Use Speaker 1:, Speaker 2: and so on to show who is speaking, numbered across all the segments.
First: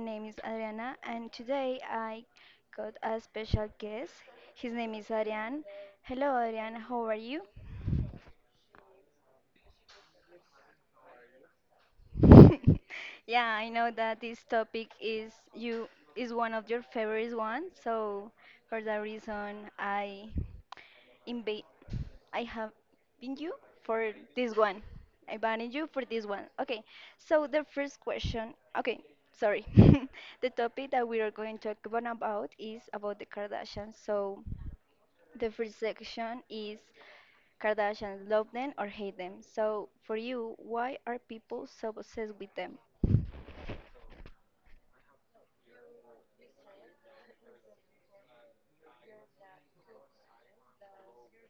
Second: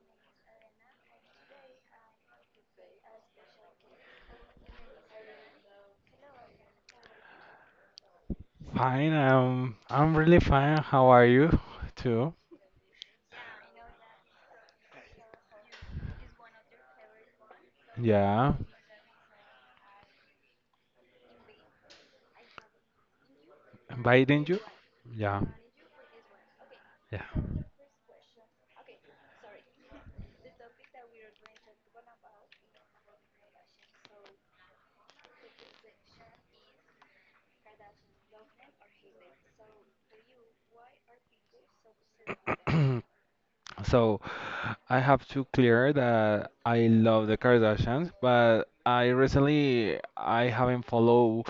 Speaker 1: name is Adriana, and today I got a special guest. His name is Adrian. Hello, Adrian, how are you?
Speaker 2: Fine, I'm really fine. How are you too?
Speaker 1: Yeah, I know that this topic is one of your favorite ones, so
Speaker 2: Yeah,
Speaker 1: for that reason I invite I have been you for
Speaker 2: inviting
Speaker 1: this
Speaker 2: you?
Speaker 1: one. I
Speaker 2: Yeah,
Speaker 1: banned you for this one. Okay,
Speaker 2: yeah.
Speaker 1: so the first question. Okay, sorry. The topic that we are going to talk about is about the Kardashians. So the first section is Kardashians love them or hate them. So, for you, why are people so obsessed with them?
Speaker 2: So I have to clear that I love the Kardashians, but I recently I haven't followed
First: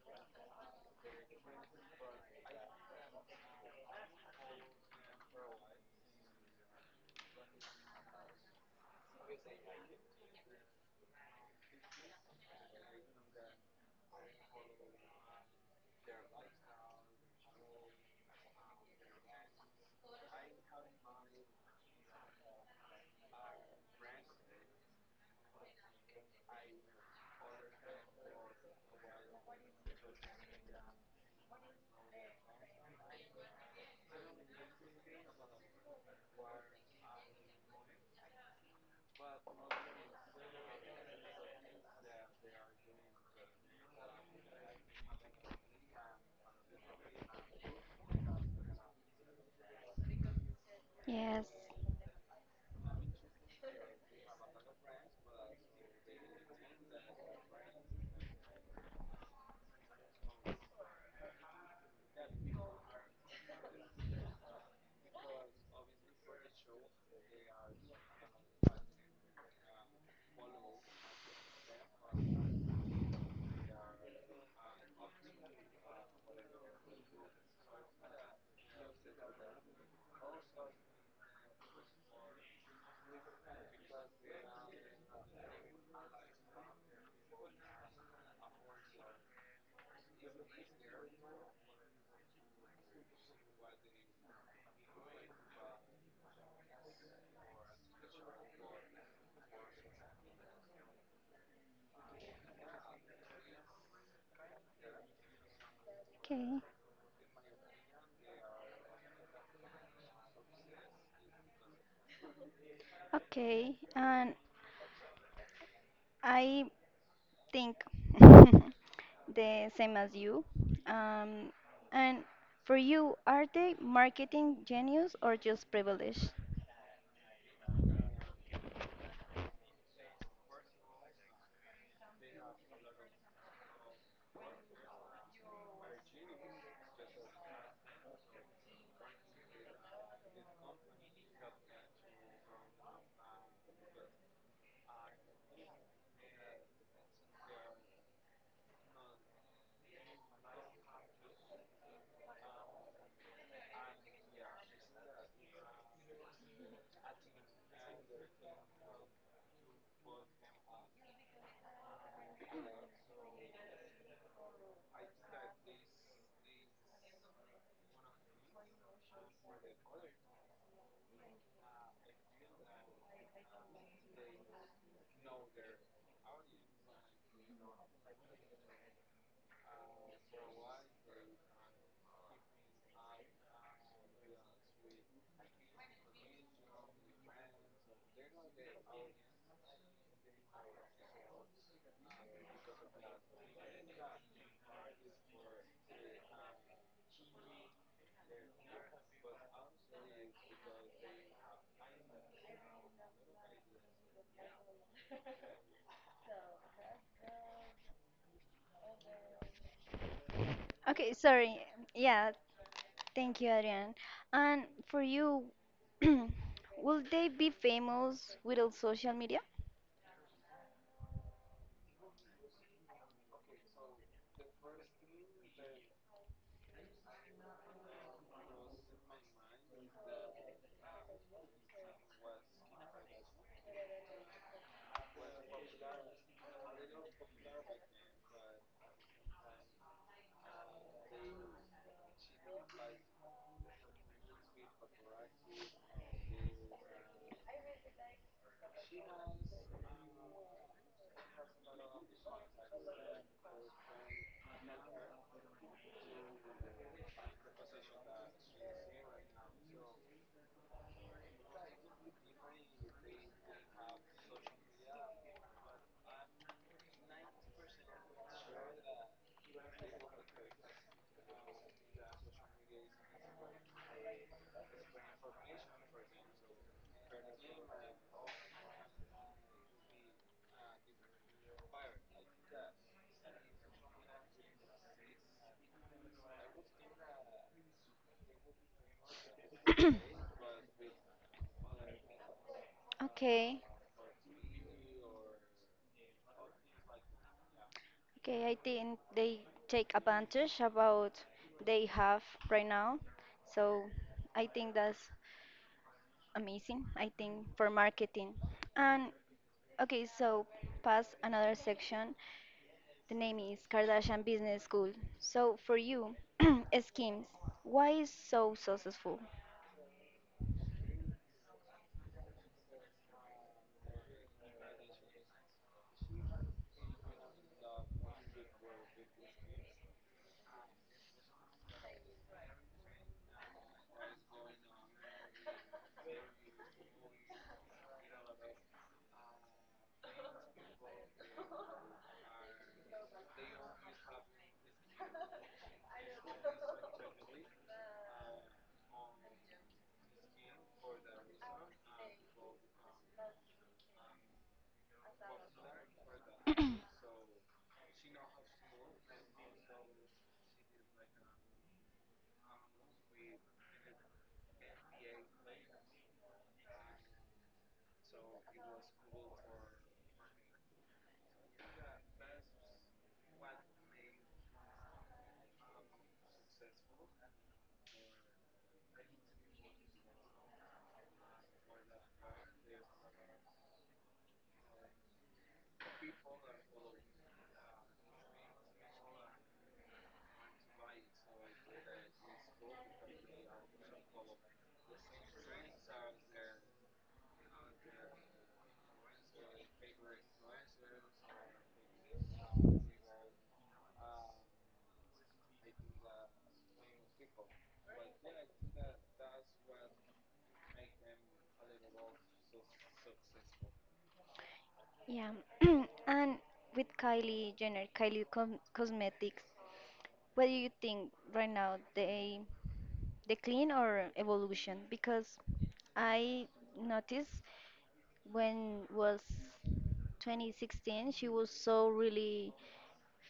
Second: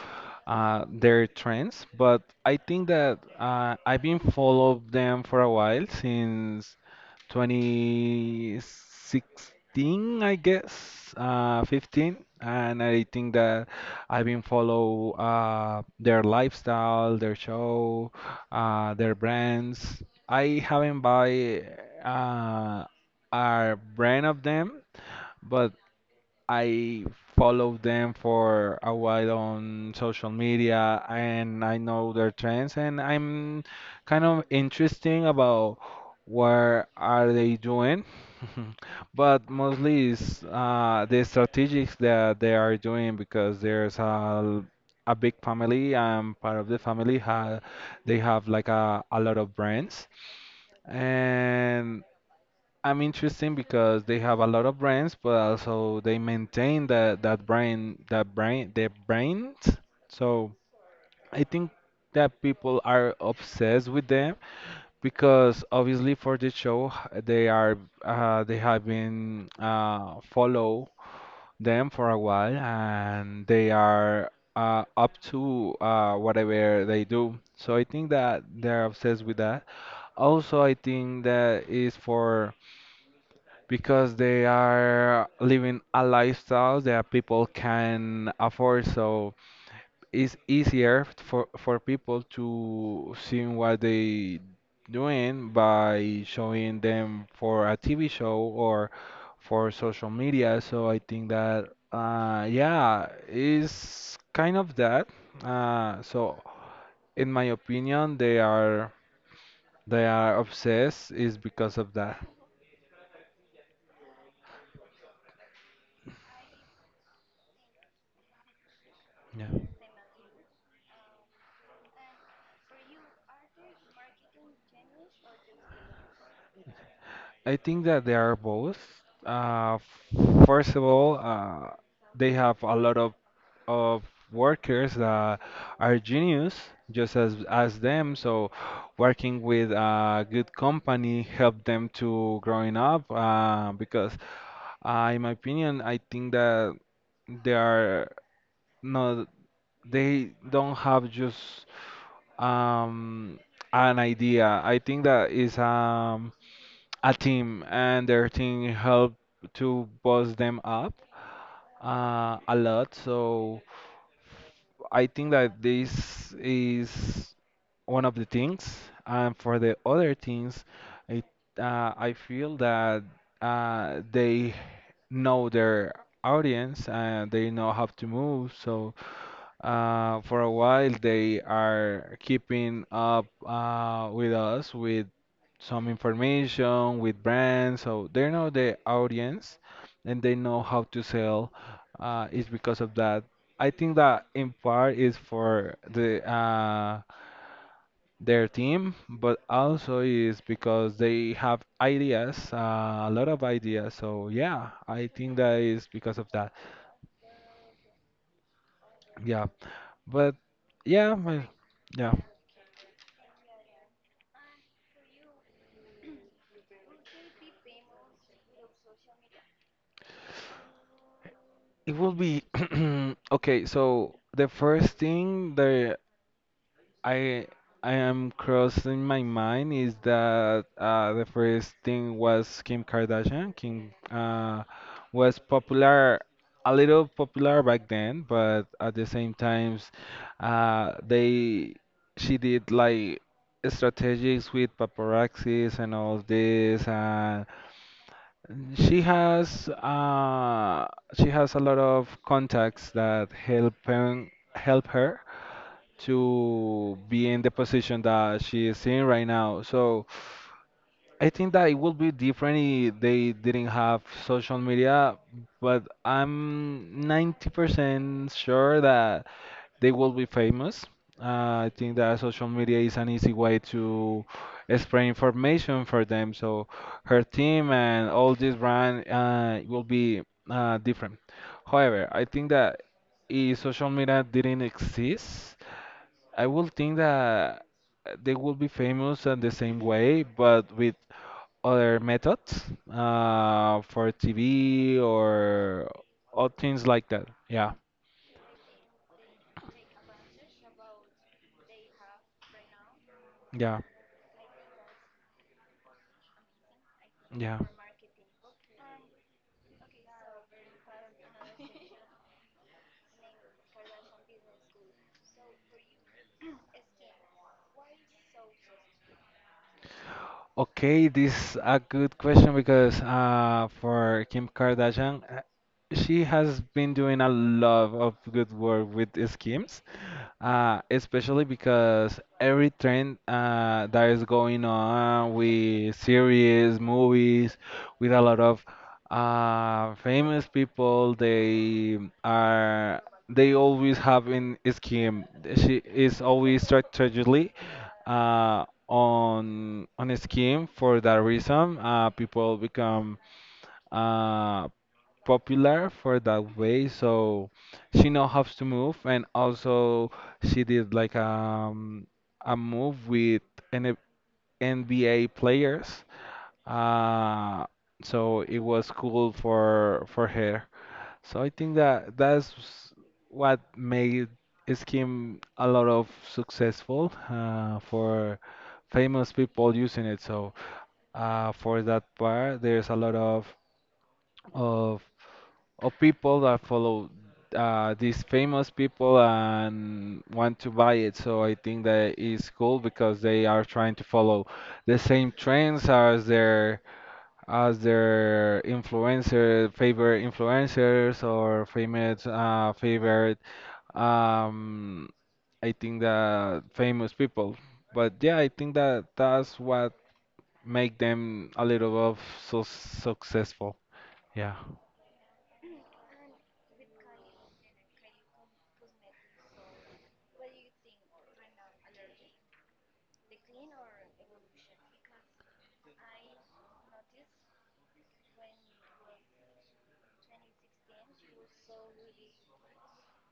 Speaker 2: their trends, but I think that I've been followed them for a while since 2016, I guess, 15, and I think that I've been follow their lifestyle, their show, their brands. I haven't buy uh, a brand of them, but I follow them for a while on social media and I know their trends and I'm kind of interesting about what are they doing. But mostly it's the strategics that they are doing because there's a big family. I'm part of the family. Ha, they have like a lot of brands
Speaker 1: Yes.
Speaker 2: and I'm interesting because they have a lot of brands, but also they maintain that brand their brand. So I think that people are obsessed with them because obviously for the show they are they have been follow them for a while and they are up to whatever they do. So I think that they're obsessed with that. Also, I think that is for because they are living a lifestyle that people can afford. So it's easier for people to see what they doing by showing them for a TV show or for social media. So I think that yeah, is kind of that. So
Speaker 1: Okay.
Speaker 2: in my opinion, they are obsessed is because of that.
Speaker 1: Okay. And I think
Speaker 2: Yeah.
Speaker 1: the same as you. Um, and for you, are they marketing genius or just privileged?
Speaker 2: I think that they are both. Uh, First of all, they have a lot of workers that are genius, just as them. So, working with a good company help them to growing up. Because, in my opinion, I think that they are no, they don't have just um, an idea. I think that is a team, and their team helped to boost them up a lot. So I think that this is one of the things. And for the other things, it, I feel that they know their audience and they know how to move. So for a while, they are keeping up with us with some information, with brands. So they know the audience and they know how to sell. It's because of that. I think that in part is for the their team, but also is because they have ideas, a lot of ideas. So yeah, I think that is because of that. Yeah, but
Speaker 1: Okay,
Speaker 2: yeah,
Speaker 1: sorry.
Speaker 2: yeah.
Speaker 1: Yeah, thank you, Adrian. And for you, will they be famous without social media?
Speaker 2: It will be okay, so the first thing that I I am crossing my mind is that the first thing was Kim Kardashian. Kim was popular, a little popular back then, but at the same times, they she did like strategies with paparazzis and all this, and mm, she has she has a lot of contacts that help her to be in the position that she is in right now. So I think that it would be different if they didn't have social media, but I'm 90% sure that they will be famous. I think that social media is an easy way to spread information for them. So her team and all this brand will be different. However, I think that if social media didn't exist, I will think that they will be famous in the same way, but with other methods
Speaker 1: Okay,
Speaker 2: for TV or things like that. Yeah,
Speaker 1: okay, I think they take advantage about they have right now.
Speaker 2: yeah,
Speaker 1: So I think that's amazing. I think
Speaker 2: yeah.
Speaker 1: for marketing. And okay, so pass another section. The name is Kardashian Business School. So for you, schemes, why is so successful?
Speaker 2: Okay, this is a good question because for Kim Kardashian, she has been doing a lot of good work with schemes, especially because every trend that is going on with series, movies, with a lot of famous people, are they always have in scheme. She is always strategically on a scheme for that reason people become uh, popular for that way so she now has to move and also she did like a move with N NBA players, uh, so it was cool for her, so I think that that's what made Scheme a lot of successful for famous people using it. So for that part, there's a lot of of people that follow these famous people and want to buy it. So I think that is cool because they are trying to follow the same trends as their influencer, favorite influencers or famous, favorite, um, I think that famous people. But yeah, I think that that's what make them a little of so successful. Yeah.
Speaker 1: Yeah, and with Kylie Jenner, Kylie Com Cosmetics, what do you think right now they decline or evolution because I noticed when was 2016 she was so really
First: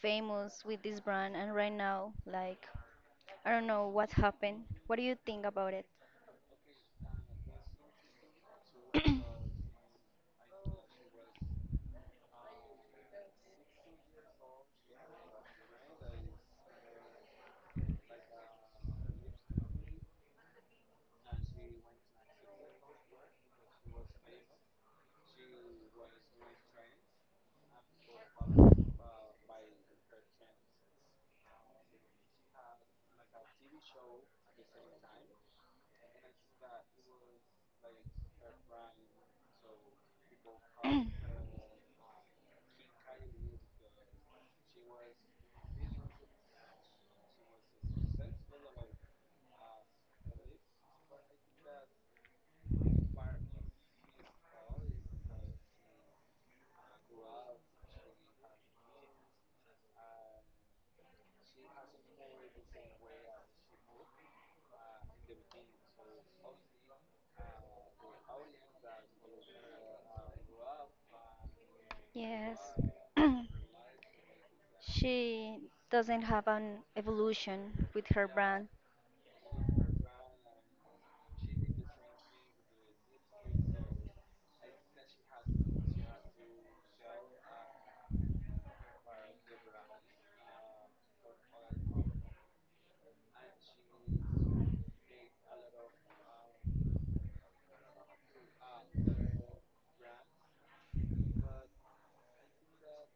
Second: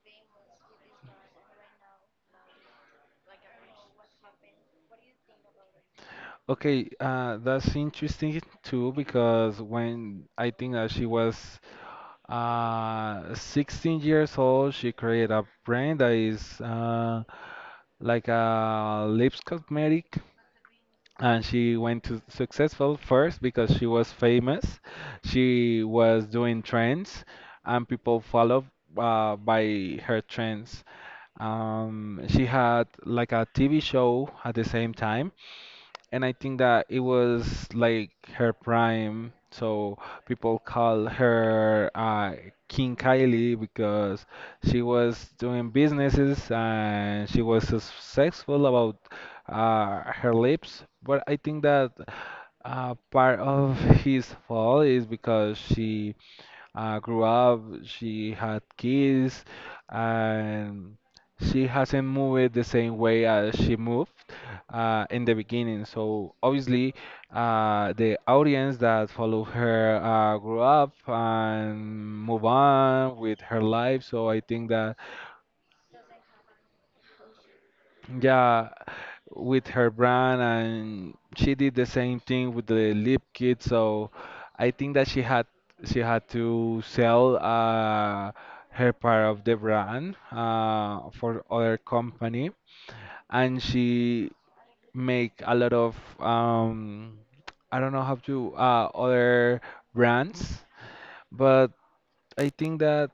Speaker 1: famous with this brand and right now like I don't know what happened. What do you think about it?
Speaker 2: Okay, that's interesting too because when I think that she was 16 years old, she created a brand that is like a lips cosmetic and she went to successful first because she was famous, she was doing trends and people follow by her trends. She had like a TV show at the same time, and I think that it was like her prime, so people call her King Kylie because she was doing businesses and she was successful about her lips. But I think that part of his fall is because she grew up, she had kids, and she hasn't moved the same way as she moved in the beginning. So obviously, the audience that follow her grew up and move
Speaker 1: Yes.
Speaker 2: on with her life. So I think that
Speaker 1: She doesn't have an evolution with her brand
Speaker 2: yeah, with her brand and she did the same thing with the lip kit, so I think that she had to sell her part of the brand for other company, and she make a lot of I don't know how to other brands, but I think that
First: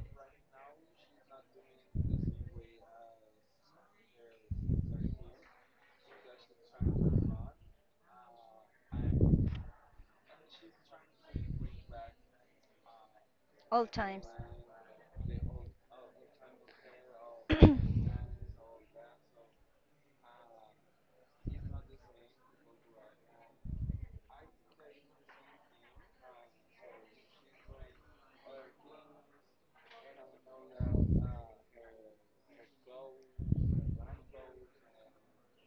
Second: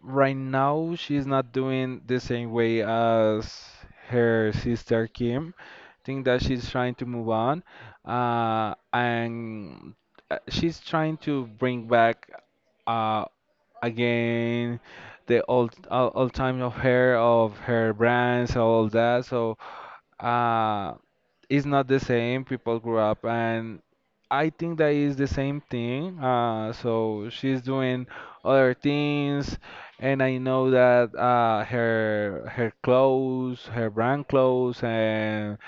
Speaker 2: right now she's not doing the same way as her sister Kim. Think that she's trying to move on, and she's trying to bring back uh,
Speaker 1: all times.
Speaker 2: again the old time of her brands, all that. So uh, it's not the same. People grew up, and I think that is the same thing. So she's doing other things, and I know that her her clothes, her brand clothes, and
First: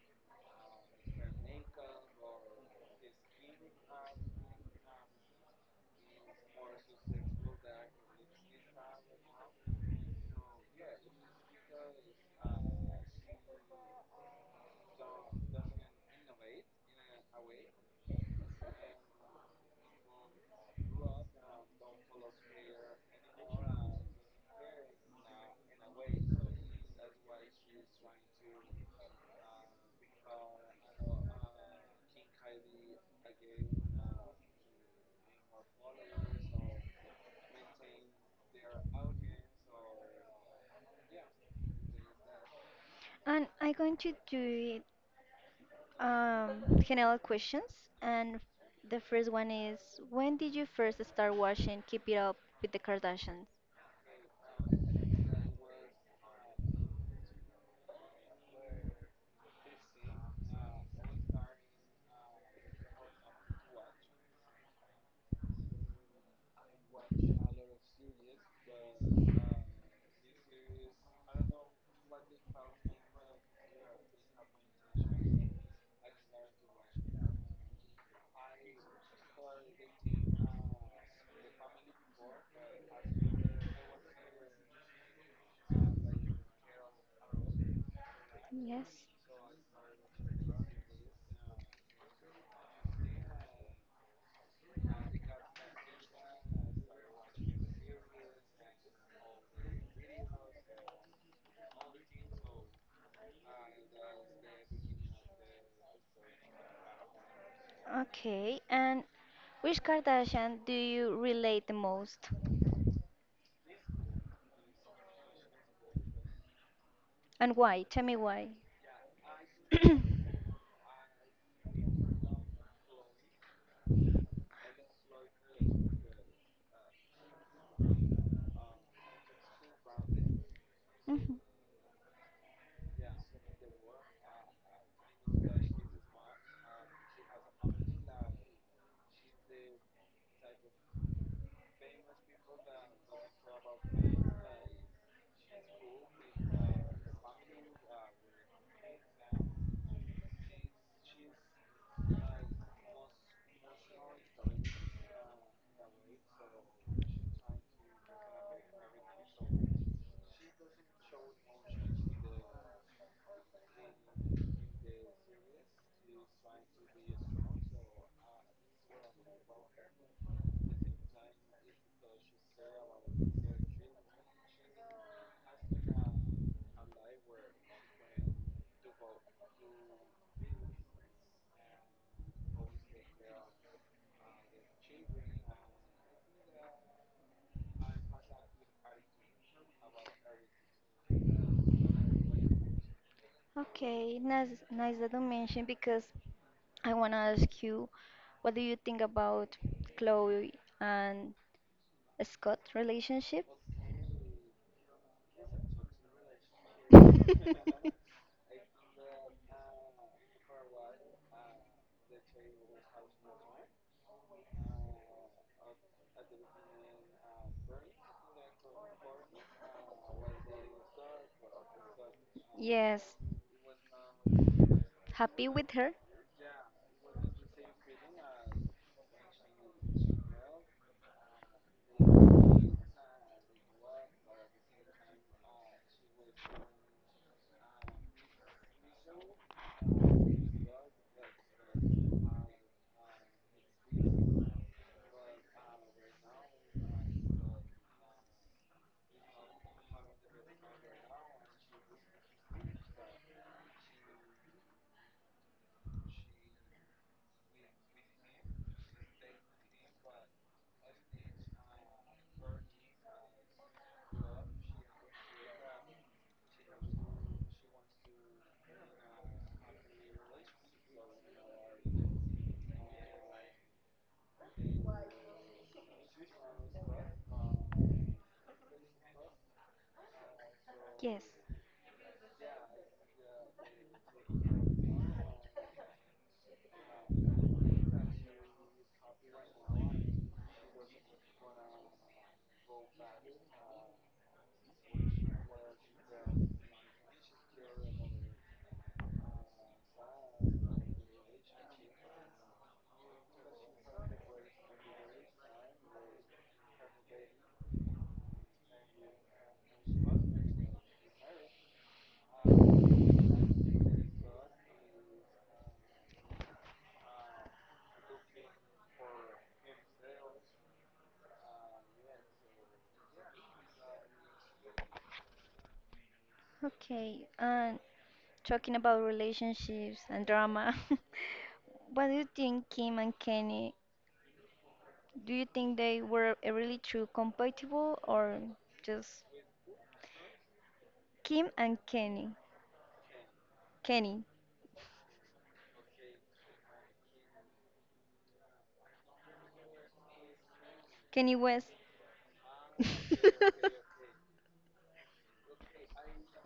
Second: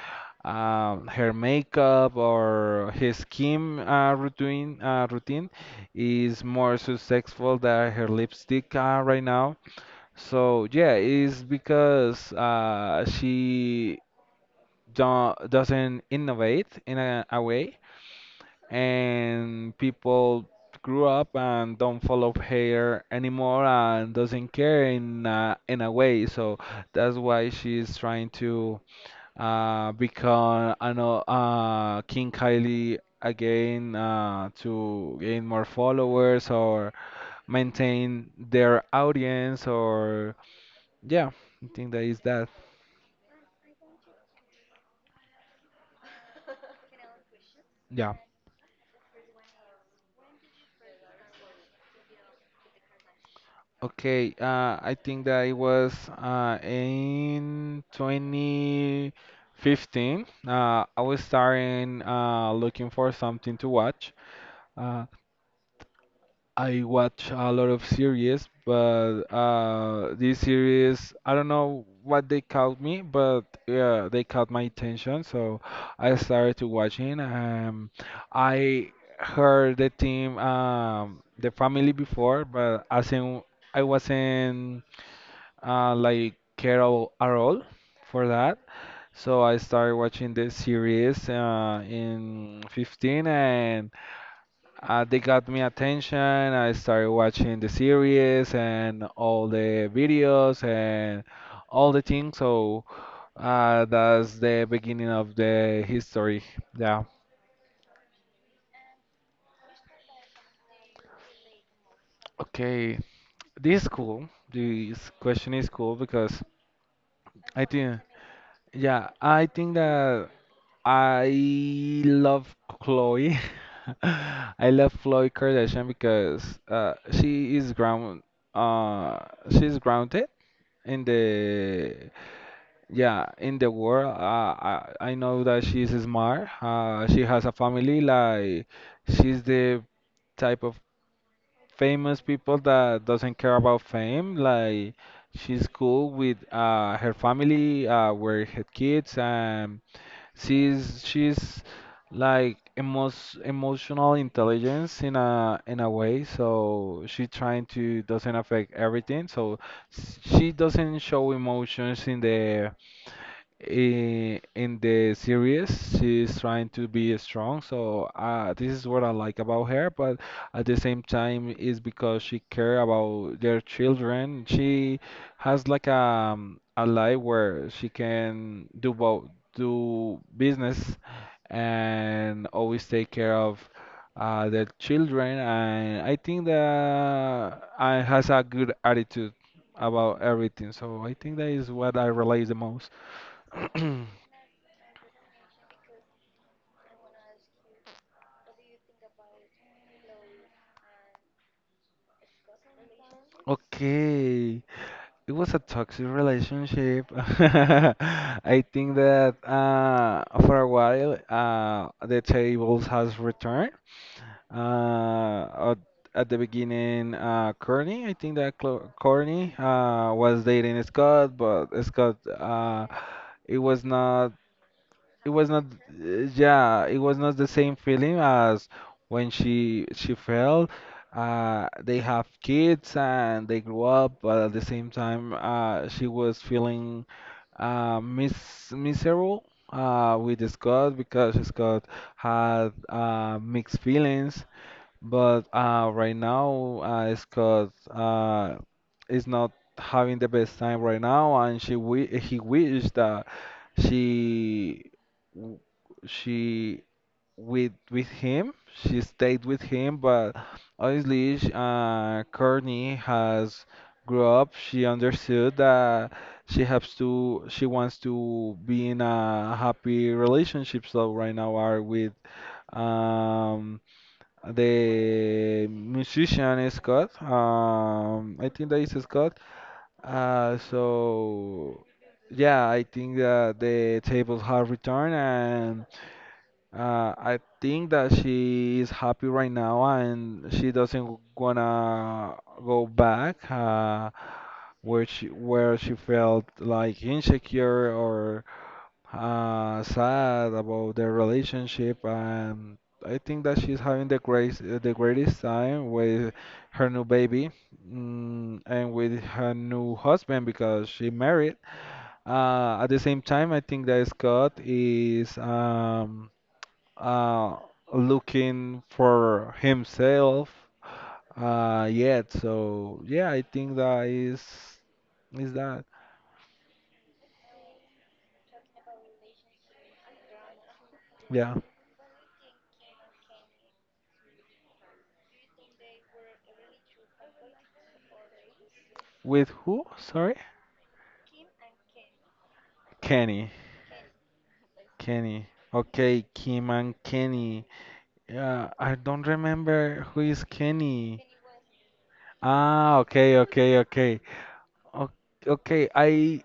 Speaker 2: her makeup or his skin routine is more successful than her lipstick right now. So yeah, it's because she don't, doesn't innovate in a way, and people grew up and don't follow her anymore and doesn't care in a way. So that's why she's trying to because I know King Kylie again to gain more followers or maintain their audience or yeah, I think that is that.
Speaker 1: And I'm going to do it. General questions,
Speaker 2: Yeah.
Speaker 1: and the first one is, when did you first start watching Keep It Up with the Kardashians?
Speaker 2: Okay. I think that it was in 2015. I was starting looking for something to watch. Uh, I watch a lot of series, but these series, I don't know what they caught me, but yeah, they caught my attention, so I started to watching. I heard the team, the family before, but as in, I wasn't like care at all for that.
Speaker 1: Yes.
Speaker 2: So I started watching the series in 15 and. They got me attention. I started watching the series and all the videos and all the things. So that's the beginning of the history. Yeah.
Speaker 1: Okay, and which Kardashian do you relate the most,
Speaker 2: Okay. This is cool. This question is cool because
Speaker 1: and
Speaker 2: I
Speaker 1: why?
Speaker 2: think,
Speaker 1: Tell me why.
Speaker 2: yeah, I think that I love Chloe. I love Chloe Kardashian because she is ground. Uh, she's grounded in
Speaker 1: Mhm.
Speaker 2: the yeah, in the world, I know that she's smart, she has a family, like she's the type of famous people that doesn't care about fame, like she's cool with her family with her kids and. She's like emos emotional intelligence in a way. So she trying to doesn't affect everything. So she doesn't show emotions in the in the series, she's trying to be strong, so this is what I like about her, but at the same time is because she care about their children, she has like a life where she can do both, do business and always take care of their children, and I think that has a good attitude about everything, so I think that is what I relate the most.
Speaker 1: Okay, nice, nice that you mentioned because I want to ask you, what do you think about Chloe and Scott relationship?
Speaker 2: Okay, it was a toxic relationship. I think that for a while the tables has returned. Uh, at, at the beginning, Courtney, I think that Clo Courtney was dating Scott, but Scott
Speaker 1: Yes,
Speaker 2: it was not. It
Speaker 1: happy
Speaker 2: was not
Speaker 1: with her?
Speaker 2: uh, yeah, it was not the same feeling as when she fell. They have kids and they grew up, but at the same time, she was feeling uh mis miserable with Scott because Scott had mixed feelings. But right now, Scott is not having the best time right now, and she wi he wished that she w- she with him, she stayed with him. But obviously, Courtney has grew up. She understood that she wants to be in a happy relationship. So right now, are with um. The musician is Scott. I think that is Scott. Uh,
Speaker 1: Yes.
Speaker 2: so yeah, I think that the tables have returned, and I think that she is happy right now, and she doesn't wanna go back where she felt like insecure or sad about their relationship, and I think that she's having the greatest time with her new baby, and with her new husband because she married. At the same time, I think that Scott is uh, looking for himself yet. So yeah, I think that is that.
Speaker 1: Okay, and talking about relationships and drama.
Speaker 2: Yeah,
Speaker 1: What do you think, Kim and Kenny? Do you think they were really true compatible or just
Speaker 2: with who? Sorry,
Speaker 1: Kim and Kenny?
Speaker 2: Kenny.
Speaker 1: Kenny.
Speaker 2: Kenny. Okay, Kim and Kenny. Yeah, I don't remember who is Kenny.
Speaker 1: Kenny West.
Speaker 2: Ah, okay, okay, okay. O- Okay, I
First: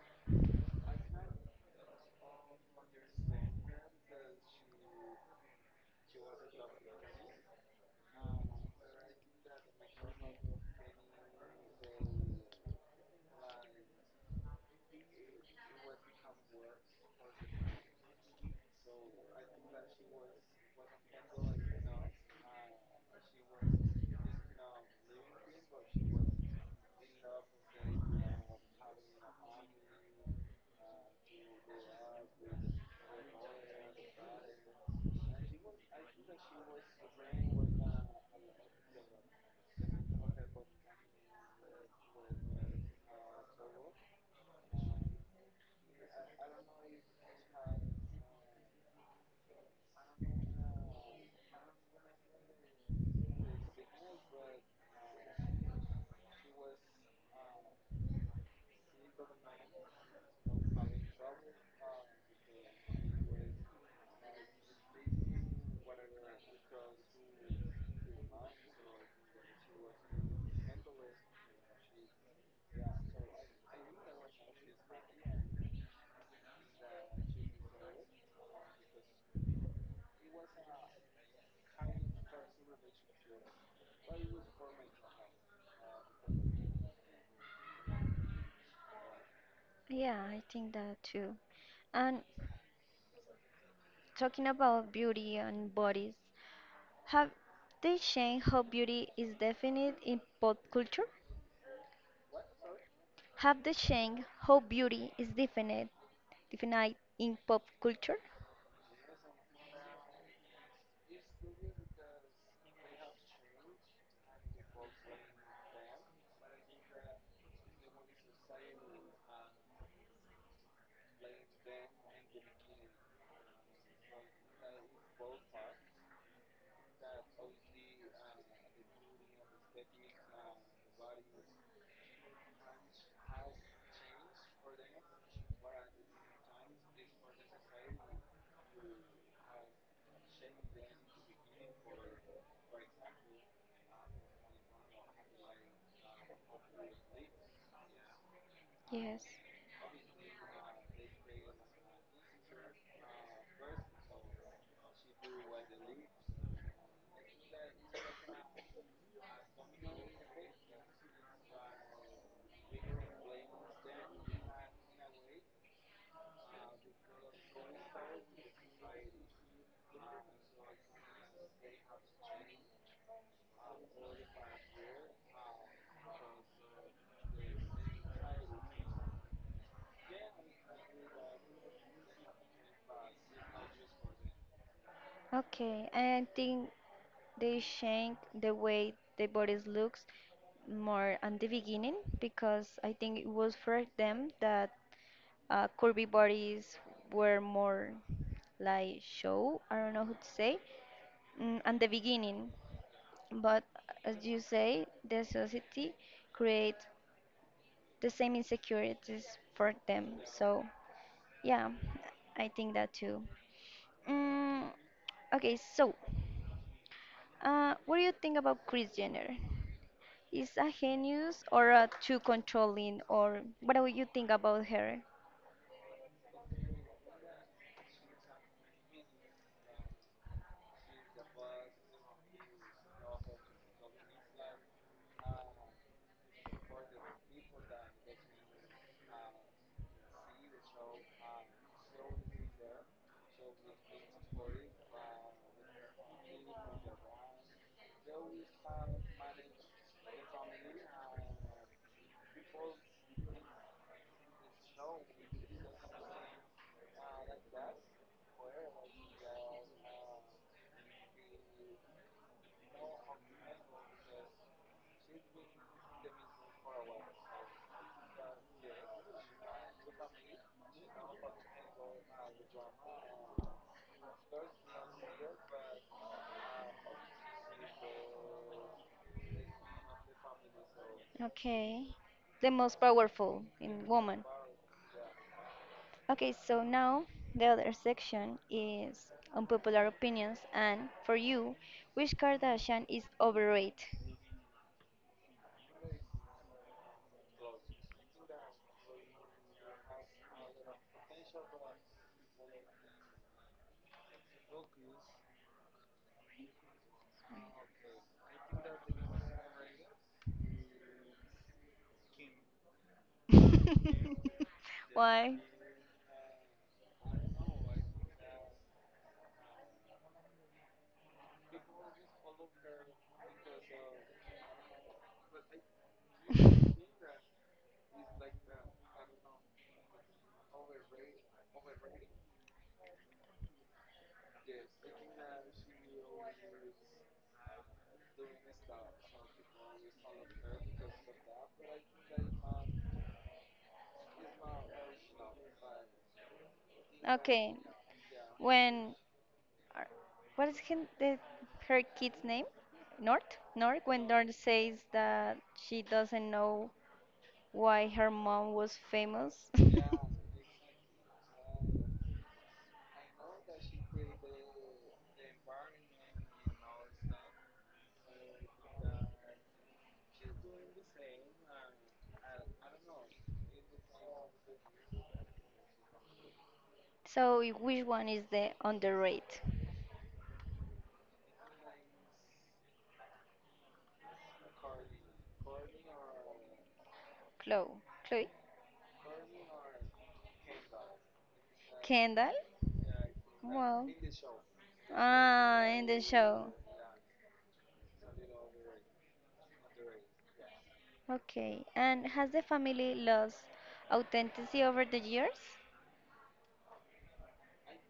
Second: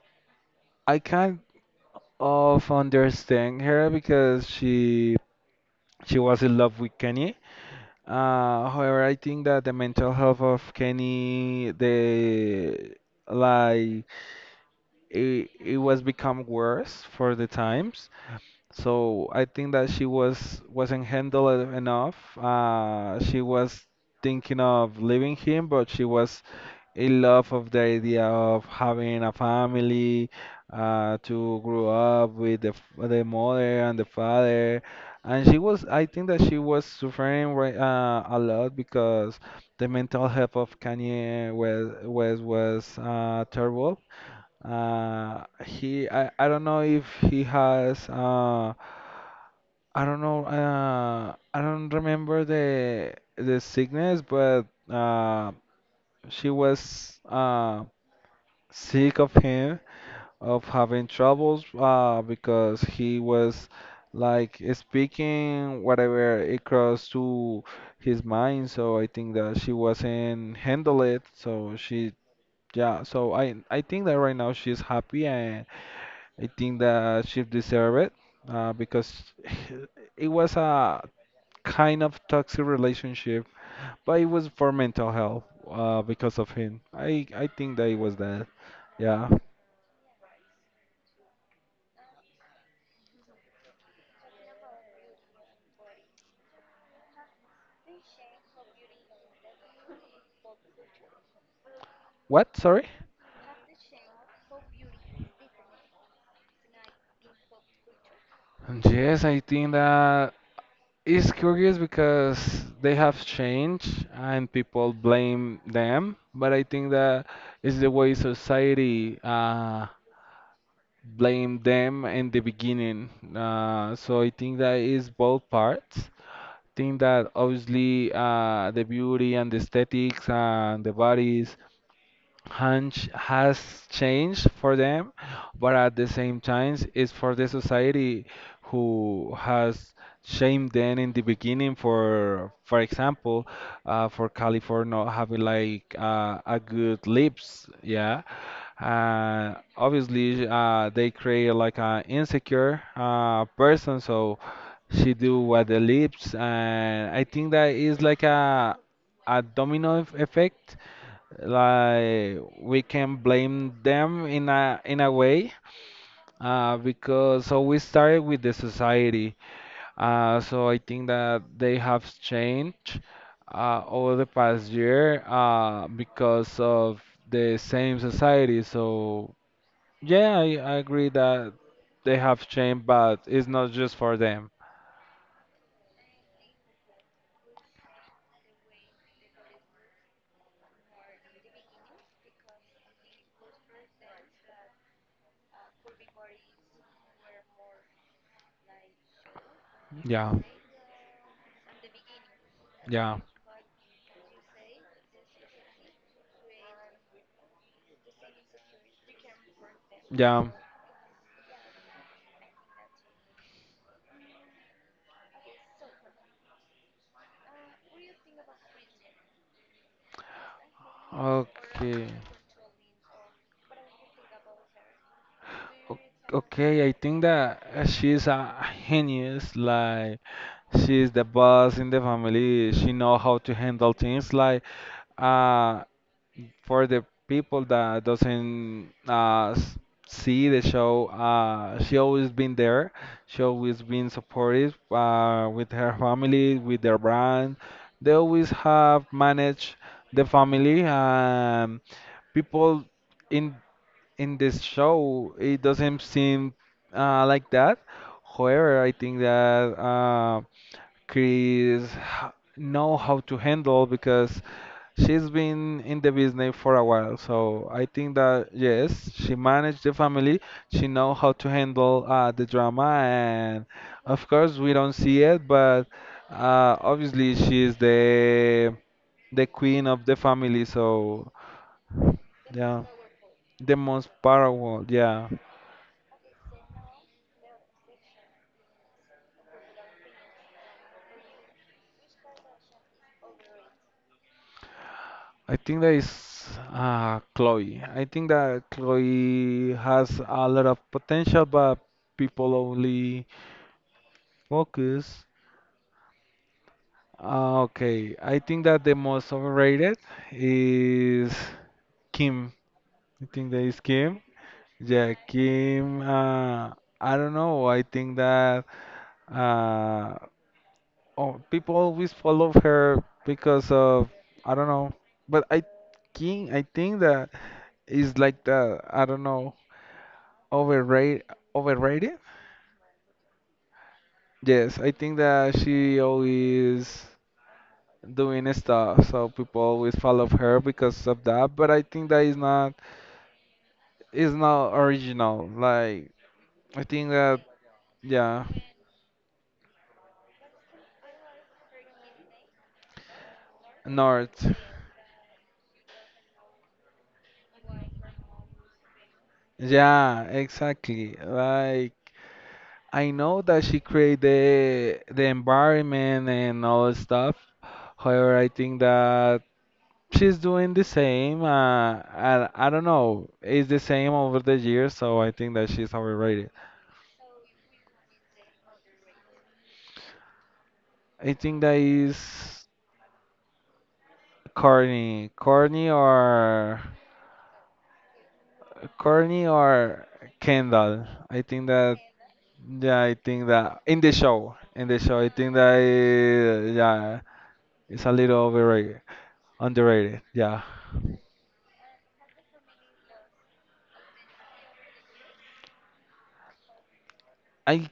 Speaker 2: I kind of understand her because she was in love with Kenny. However, I think that the mental health of Kenny, the like it was become worse for the times. So I think that she was wasn't handled enough. She was thinking of leaving him, but she was in love of the idea of having a family, to grow up with the mother and the father. And I think that she was suffering right, a lot because the mental health of Kanye was terrible. I don't know if he has. I don't know. I don't remember the sickness, but uh, she was sick of him, of having troubles, because he was like speaking whatever it crossed to his mind. So I think that she wasn't handle it. Yeah. So I think that right now she's happy, and I think that she deserve it, because it was a kind of toxic relationship, but it was for mental health because of him. I think that it was that. Yeah.
Speaker 1: Yeah, I think that too. And talking about beauty and bodies, have they changed how beauty is defined in pop culture?
Speaker 2: What? Sorry.
Speaker 1: Have they changed how beauty is defined in pop culture?
Speaker 2: Yes, I think that it's curious because they have changed and people blame them, but I think that it's the way society blame them in the beginning. So I think that is both parts. Think that obviously the beauty and the aesthetics and the bodies hunch has changed for them, but at the same time, it's for the society who has shamed them in the beginning for example, for California not having like a good lips, yeah.
Speaker 1: Yes.
Speaker 2: Obviously, they create like an insecure person, so she do what the lips, and I think that is like a domino effect. Like we can blame them in a way because so we started with the society, so I think that they have changed over the past year because of the same society. So yeah, I agree that they have changed, but it's not just for them.
Speaker 1: Okay. I think they change the way the bodies looks more at the beginning because I think it was for them that curvy bodies were more like show. I don't know how to
Speaker 2: Yeah,
Speaker 1: say. Mm, at the beginning,
Speaker 2: yeah,
Speaker 1: but as you say, the society create the same insecurities for them.
Speaker 2: yeah,
Speaker 1: So yeah, I think that too. Mm, okay, so what do you think about Kris Jenner? Is a genius or a
Speaker 2: okay.
Speaker 1: too controlling, or what do you think about her?
Speaker 2: O- okay, I think that she's a genius. Like she is the boss in the family. She know how to handle things like uh for the people that doesn't see the show, she always been there. She always been supportive with her family, with their brand. They always have managed the family and people in this show it doesn't seem like that. However, I think that Chris know how to handle because she's been in the business for a while. So I think that yes, she managed the family. She know how to handle the drama, and of course we don't see it, but obviously she's the queen of the family. So
Speaker 1: Okay, the most
Speaker 2: yeah,
Speaker 1: powerful
Speaker 2: the
Speaker 1: in
Speaker 2: most
Speaker 1: woman.
Speaker 2: powerful. Yeah.
Speaker 1: Okay, so now the other section is unpopular opinions, and for you, which Kardashian is overrated?
Speaker 2: I think that is Chloe. I think that Chloe has a lot of potential, but people only focus. Okay, I think that the most overrated is Kim. I think that is Kim. Yeah,
Speaker 1: Why?
Speaker 2: Kim. I don't know. I think that uh, oh, people always follow her because of I don't know. But I King, I think that is like the I don't know. Overrated? Overrated? Yes, I think that she always doing stuff, so people always follow her because of that. But I think that is not original. Like I think that
Speaker 1: Okay,
Speaker 2: yeah,
Speaker 1: when Ar- What is him, the, her kid's name? North? North? When North
Speaker 2: North.
Speaker 1: says that she doesn't know why her mom was famous.
Speaker 2: Yeah, exactly. Like I know that she created the environment and all that stuff. However, I think that she's doing the same. I don't know. It's the same over the years, so I think that she's overrated.
Speaker 1: So, which one is the underrated?
Speaker 2: I think that is corny or
Speaker 1: Chloe. Chloe?
Speaker 2: corny or Kendall. I think that
Speaker 1: Kendall?
Speaker 2: yeah, I think that
Speaker 1: Well.
Speaker 2: in the show, I think
Speaker 1: Ah,
Speaker 2: that
Speaker 1: in the show.
Speaker 2: yeah, it's a little overrated, underrated. Yeah,
Speaker 1: Okay. And has the family lost authenticity over the years?
Speaker 2: I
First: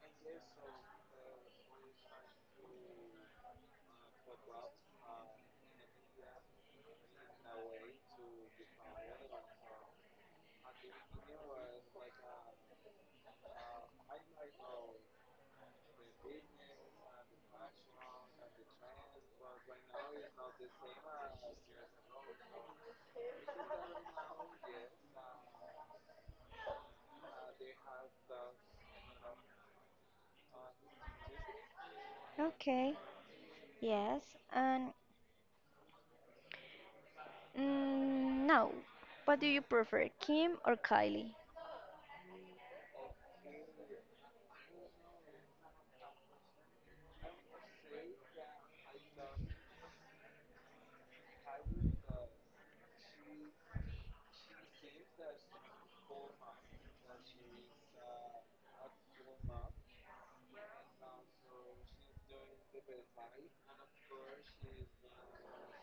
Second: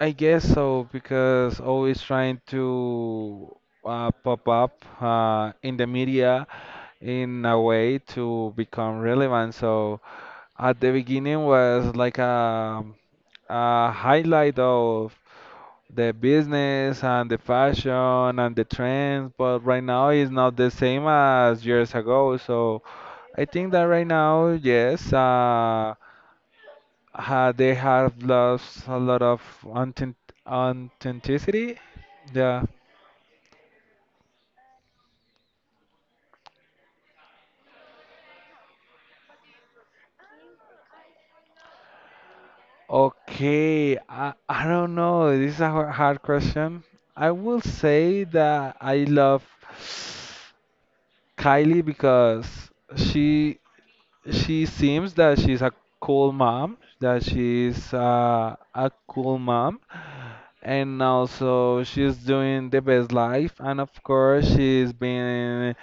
Speaker 2: I guess so because always trying to pop up in the media in a way to become relevant. So at the beginning was like a highlight of the business and the fashion and the trends, but right now it's not the same as years ago. So I think that right now, yes, they have lost a lot of authenticity. Yeah.
Speaker 1: Okay. Yes. And mm, no. What do you prefer, Kim or Kylie?
Speaker 2: Okay, I don't know. This is a hard question. I will say that I love Kylie because she she seems that she's a cool mom, that she's a cool mom, and also she's doing the best life. And of course, she's been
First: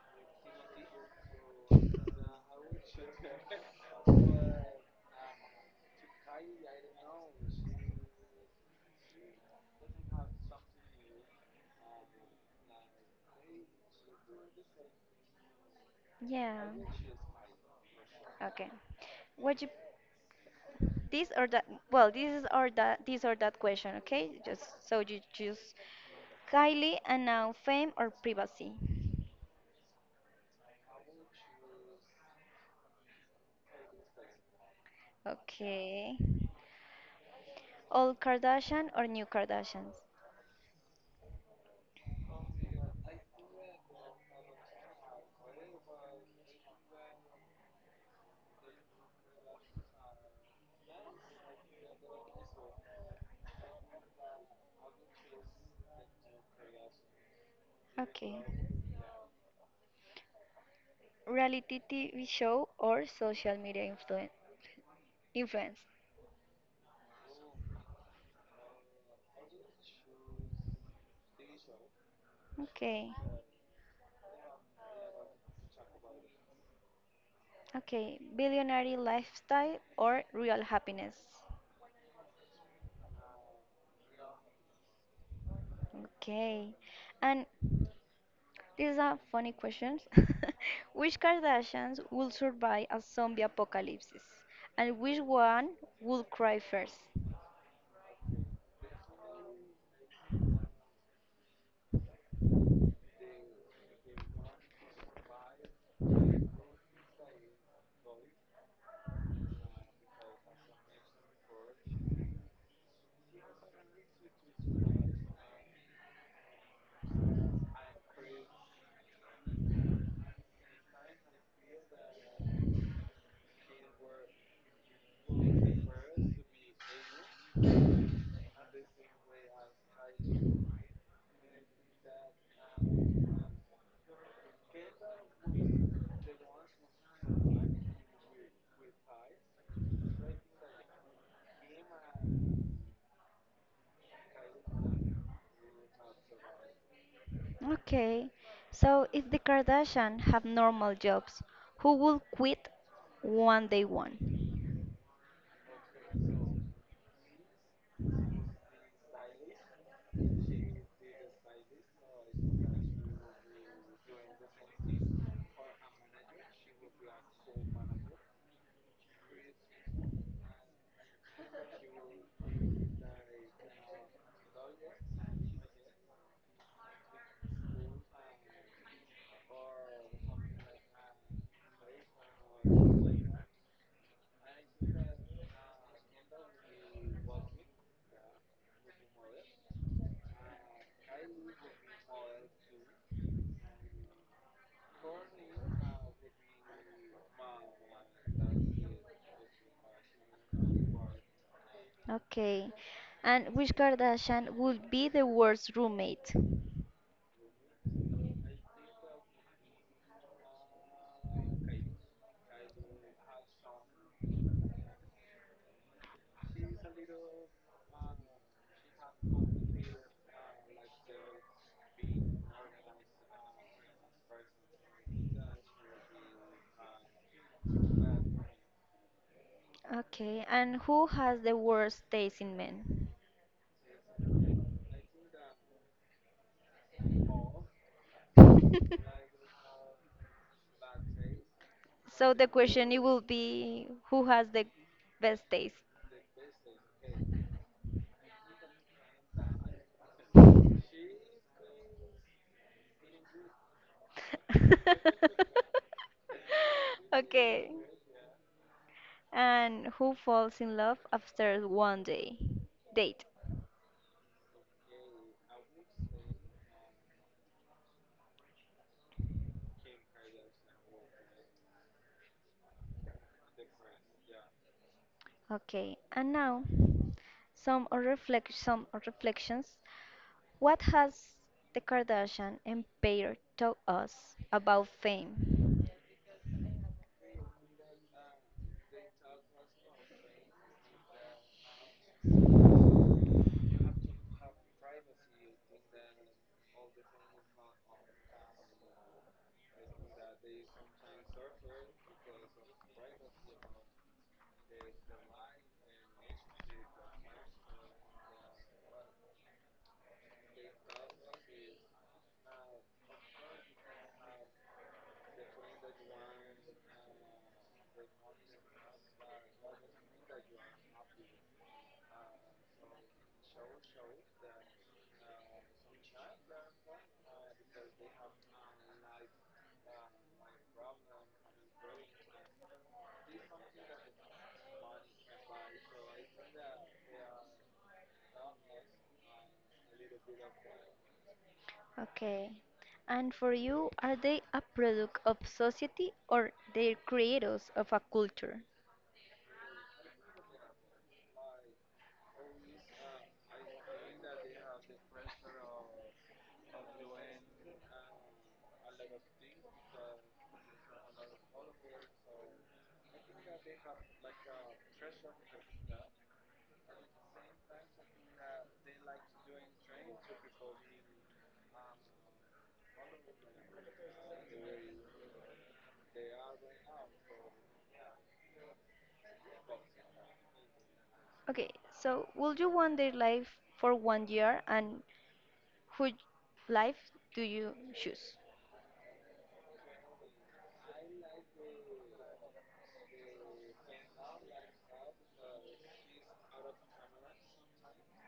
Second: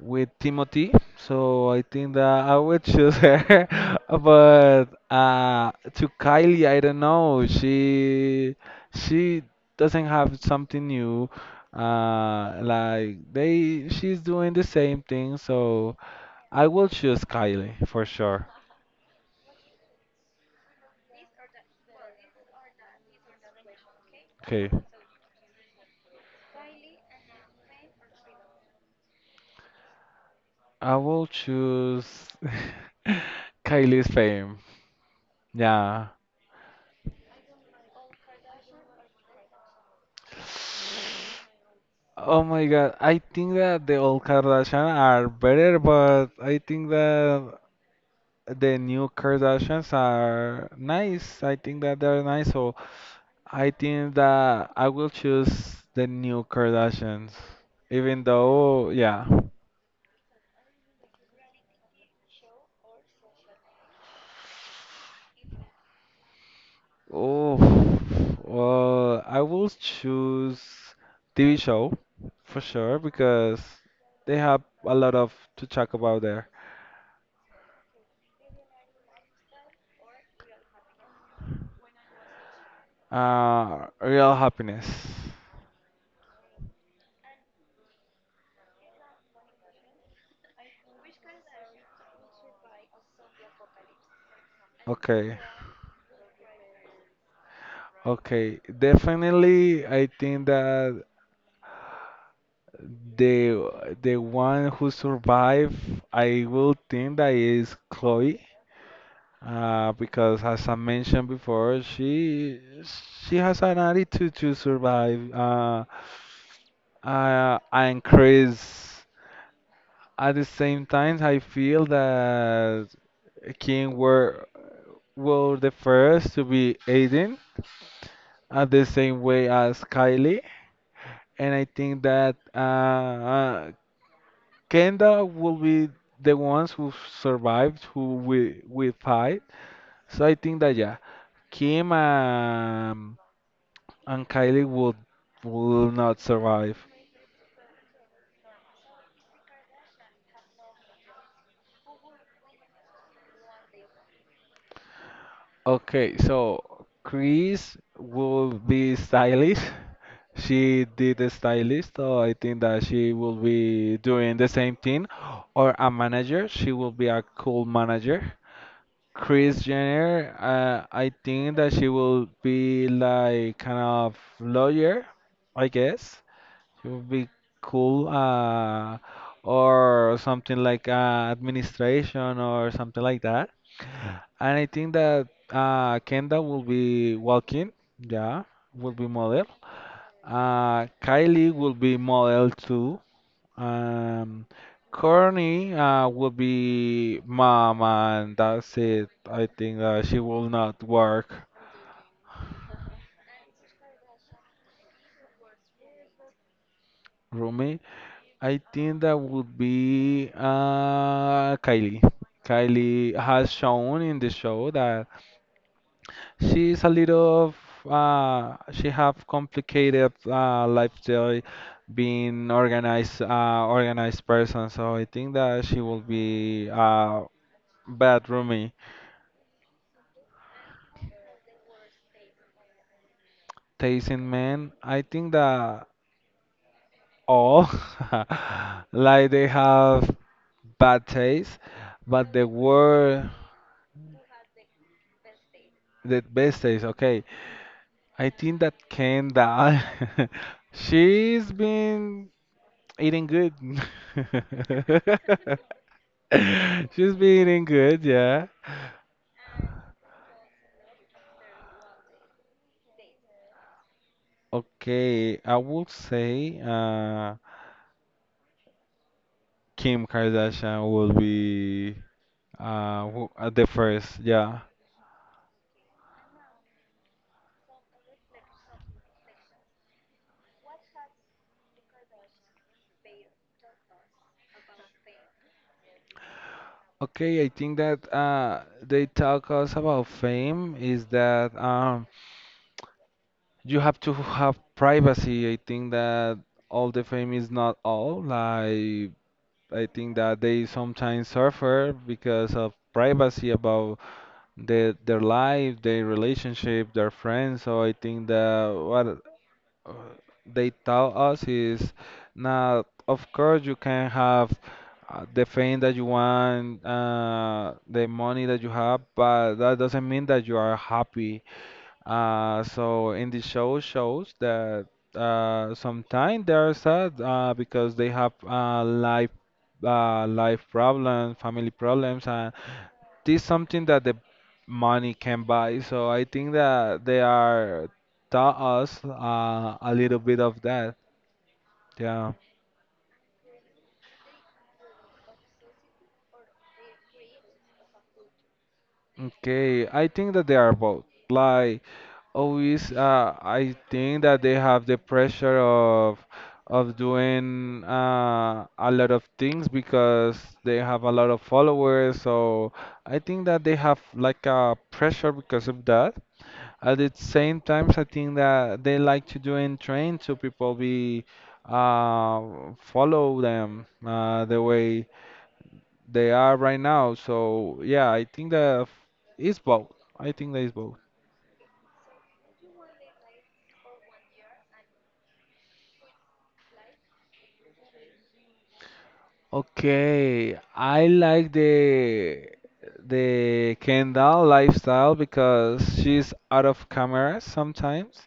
Speaker 2: with Timothy, so I think that I would choose her. But to Kylie, I don't know. She doesn't have something new. Like they, she's doing the same thing, so.
Speaker 1: Yeah.
Speaker 2: I will choose Kylie for sure.
Speaker 1: Okay. What you this or that? Well, this or that question. Okay, just
Speaker 2: Okay,
Speaker 1: so you choose Kylie and now fame or privacy.
Speaker 2: I will choose Kylie's fame. Yeah.
Speaker 1: Okay. Old Kardashian or new Kardashians?
Speaker 2: Oh my God, I think that the old Kardashian are better, but I think that the new Kardashians are nice. I think that they're nice, so I think that I will choose the new Kardashians, even
Speaker 1: Okay.
Speaker 2: though, yeah.
Speaker 1: Reality TV show or social media influence?
Speaker 2: Oh, well, I will choose TV show for sure
Speaker 1: Okay.
Speaker 2: because they have a lot of to talk about there.
Speaker 1: Okay, billionaire lifestyle or real happiness?
Speaker 2: Real happiness.
Speaker 1: Okay, and this is a funny question. Which Kardashians will survive a zombie apocalypse? And which
Speaker 2: Okay,
Speaker 1: one will cry first?
Speaker 2: okay. Definitely, I think that the one who survived, I will think that is Chloe. Because as I mentioned before, she has an attitude to survive. And Chris. At the same time, I feel that King were the first to be Aiden at the same way as Kylie, and I think that Kendall will be the ones who survived, who we fight. So I think that yeah, Kim and Kylie will not survive.
Speaker 1: Okay, so if the Kardashian have normal jobs, who will quit one day one?
Speaker 2: Okay, so Chris will be stylist. She did the stylist, so I think that she will be doing the same thing. Or a manager, she will be a cool manager. Chris Jenner, I think that she will be like kind of lawyer, I guess. She will be cool, or something like administration or something like that. And I think that Kenda will be walking, yeah, will be model. Kylie will be model too. Um, Courtney will be mom, and that's it. I think that she will not work,
Speaker 1: Okay, and which Kardashian would be the worst roommate?
Speaker 2: roommate. I think that would be Kylie. Kylie has shown in the show that she's a little of, she have complicated lifestyle, being organized organized person. So I think that she will be bad roomie.
Speaker 1: Okay, and who has the worst taste in men?
Speaker 2: Tasting men, I think that all like they have bad taste,
Speaker 1: So
Speaker 2: but they
Speaker 1: the question it will
Speaker 2: were
Speaker 1: be who has the best taste?
Speaker 2: the best taste. Okay, I think that Kendall, she's been eating good. She's being
Speaker 1: Okay.
Speaker 2: good, yeah.
Speaker 1: And who falls in love after one day date?
Speaker 2: Okay, I would say Kim Kardashian will be the first, yeah.
Speaker 1: Okay. And now some or reflect some or reflections. What has the Kardashian empire taught us about fame?
Speaker 2: Okay, I think that they talk us about fame is that you have to have privacy. I think that all the fame is not all. Like I think that they sometimes suffer because of privacy about their life, their relationship, their friends. So I think that what uh, they tell us is now, of course, you can have the fame that you want, the money that you have, but that doesn't mean that you are happy. So in the show shows that sometimes they are sad because they have life problems, family problems, and this something that the money can buy. So I think that they are taught us a little bit of that. Yeah.
Speaker 1: Okay. And for you, are they a product of society or they're creators of a culture?
Speaker 2: Okay. I think that they are both. Like always, I think that they have the pressure of doing a lot of things because they have a lot of followers. So I think that they have like a pressure because of that. At the same time, I think that they like to do in train so people be uh, follow them the way they are right now. So yeah, I think that it's both. I think that it's both.
Speaker 1: Okay, so would you want their life for 1 year and whose life do you choose?
Speaker 2: Okay, I like the Kendall lifestyle because she's out of camera sometimes.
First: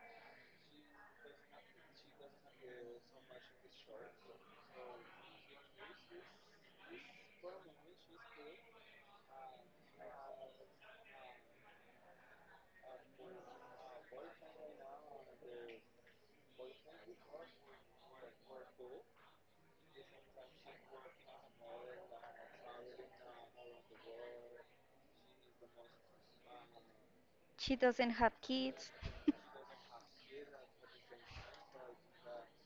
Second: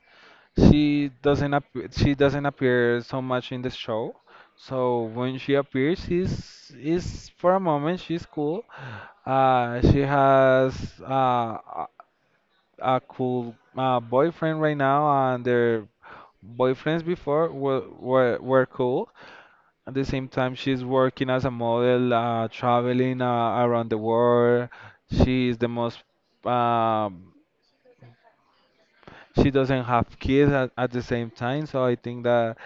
Speaker 2: She doesn't ap she doesn't appear so much in the show. So when she appears, she's is for a moment she's cool. She has uh, a, a cool boyfriend right now, and their boyfriends before were cool. At the same time, she's working as a model, traveling around the world. She is the most um,
Speaker 1: She doesn't have kids.
Speaker 2: she doesn't have kids at the same time, so I think that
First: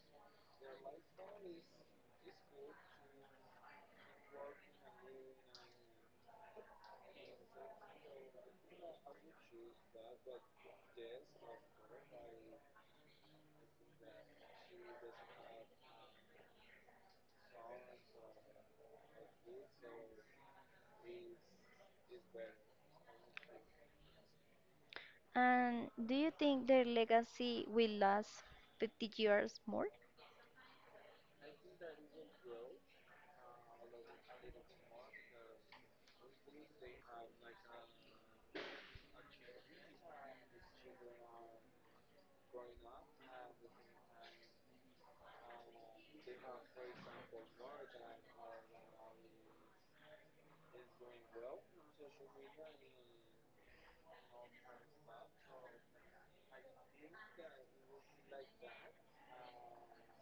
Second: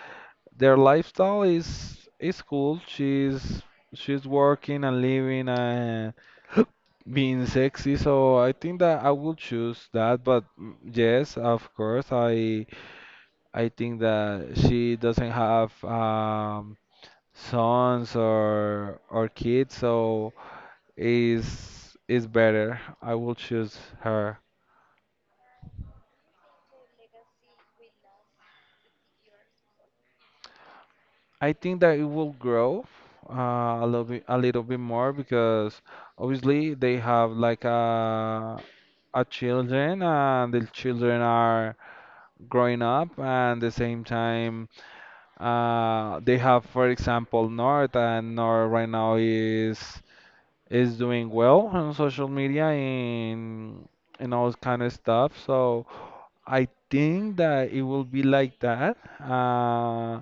Speaker 2: their lifestyle is cool. She's working and living and being sexy. So I think that I will choose that. But mm, yes, of course, I think that she doesn't have sons or kids, so is is better. I will choose her.
Speaker 1: And do you think their legacy will last 50 years more?
Speaker 2: I think that it will grow a little bit more because obviously they have like a children and the children are growing up and the same time they have for example North and North right now is doing well on social media in and all kind of stuff. So I think that it will be like that.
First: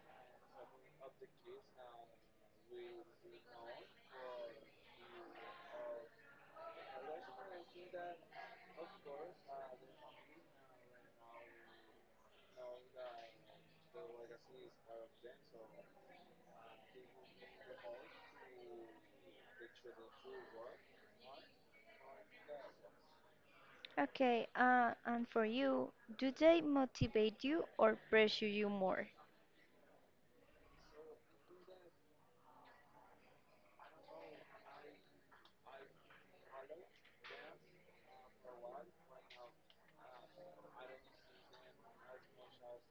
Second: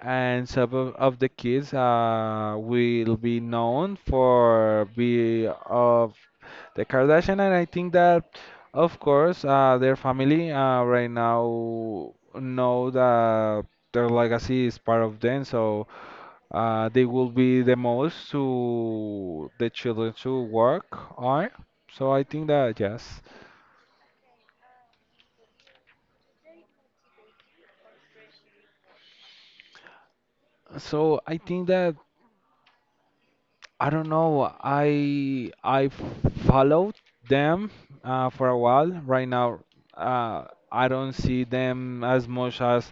Speaker 2: And some of the kids will be known for be of the Kardashian, and I think that, of course, their family right now know that their legacy is part of them, so they will be the most to the children to work on. So I think that yes.
Speaker 1: Okay, and for you, do they motivate you or pressure you more?
Speaker 2: So I think that I don't know. I followed them for a while. Right now, uh, I don't see them as much as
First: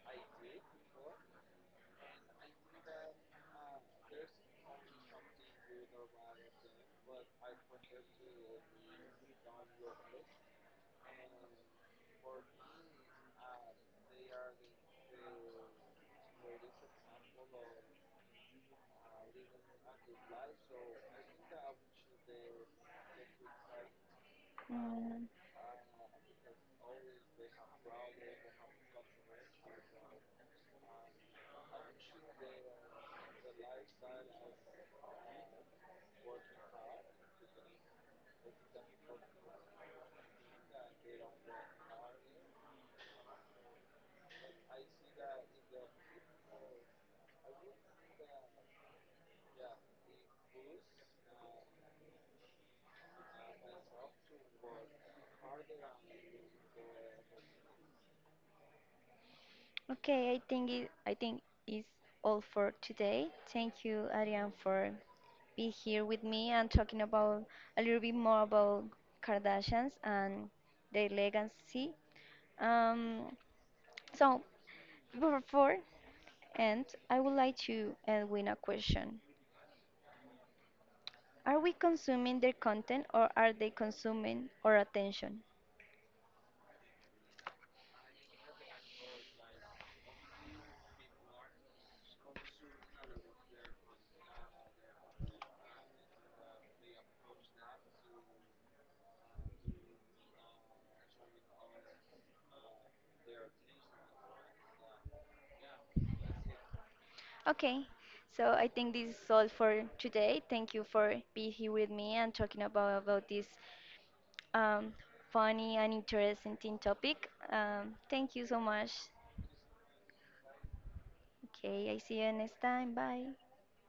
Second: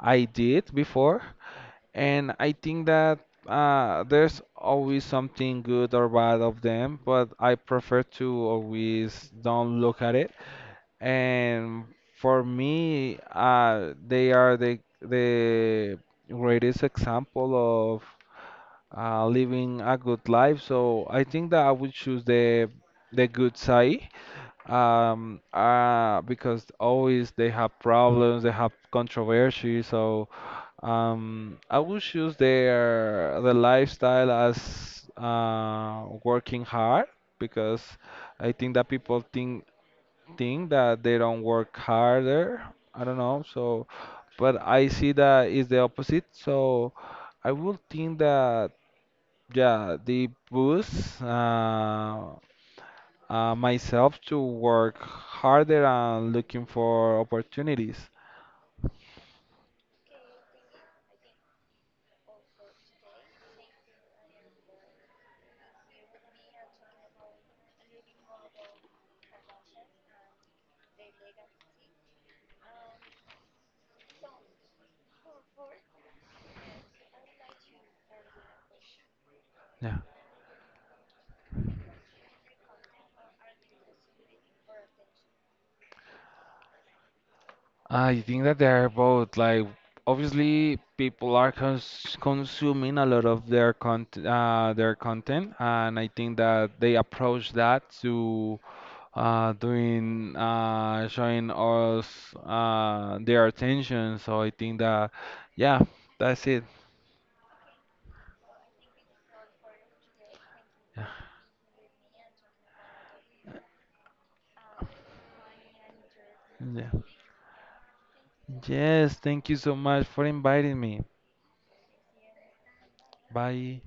Speaker 2: I did before, and I think that there's always something good or bad of them, but I prefer to always don't look at it. And for me, they are the greatest example of living a good life. So I think that I would choose the good side,
Speaker 1: Mm,
Speaker 2: because always they have problems, they have controversy. So I would choose their the lifestyle as working hard because I think that people think that they don't work harder. I don't know. So, but I see that is the opposite. So I would think that. Yeah, they boost myself to work harder and looking for opportunities.
Speaker 1: okay, I think it, I think it's all for today. Thank you, Ariane, for being here with me and talking about a little bit more about Kardashians and their legacy. Um, so before end, I would like to end with a question:
Speaker 2: Yeah,
Speaker 1: Are we consuming their content, or are they consuming our attention?
Speaker 2: I think that they're both like obviously people are consuming a lot of their content, and I think that they approach that to doing showing us their attention. So I think that yeah, that's it.
Speaker 1: Okay, so I think this is all for today. Thank you for being here with me and talking about this um, funny and interesting
Speaker 2: Yeah.
Speaker 1: topic. Thank you so much.
Speaker 2: Yes, thank you so much for inviting me.
Speaker 1: Okay, I see you next time. Bye.
Speaker 2: Bye.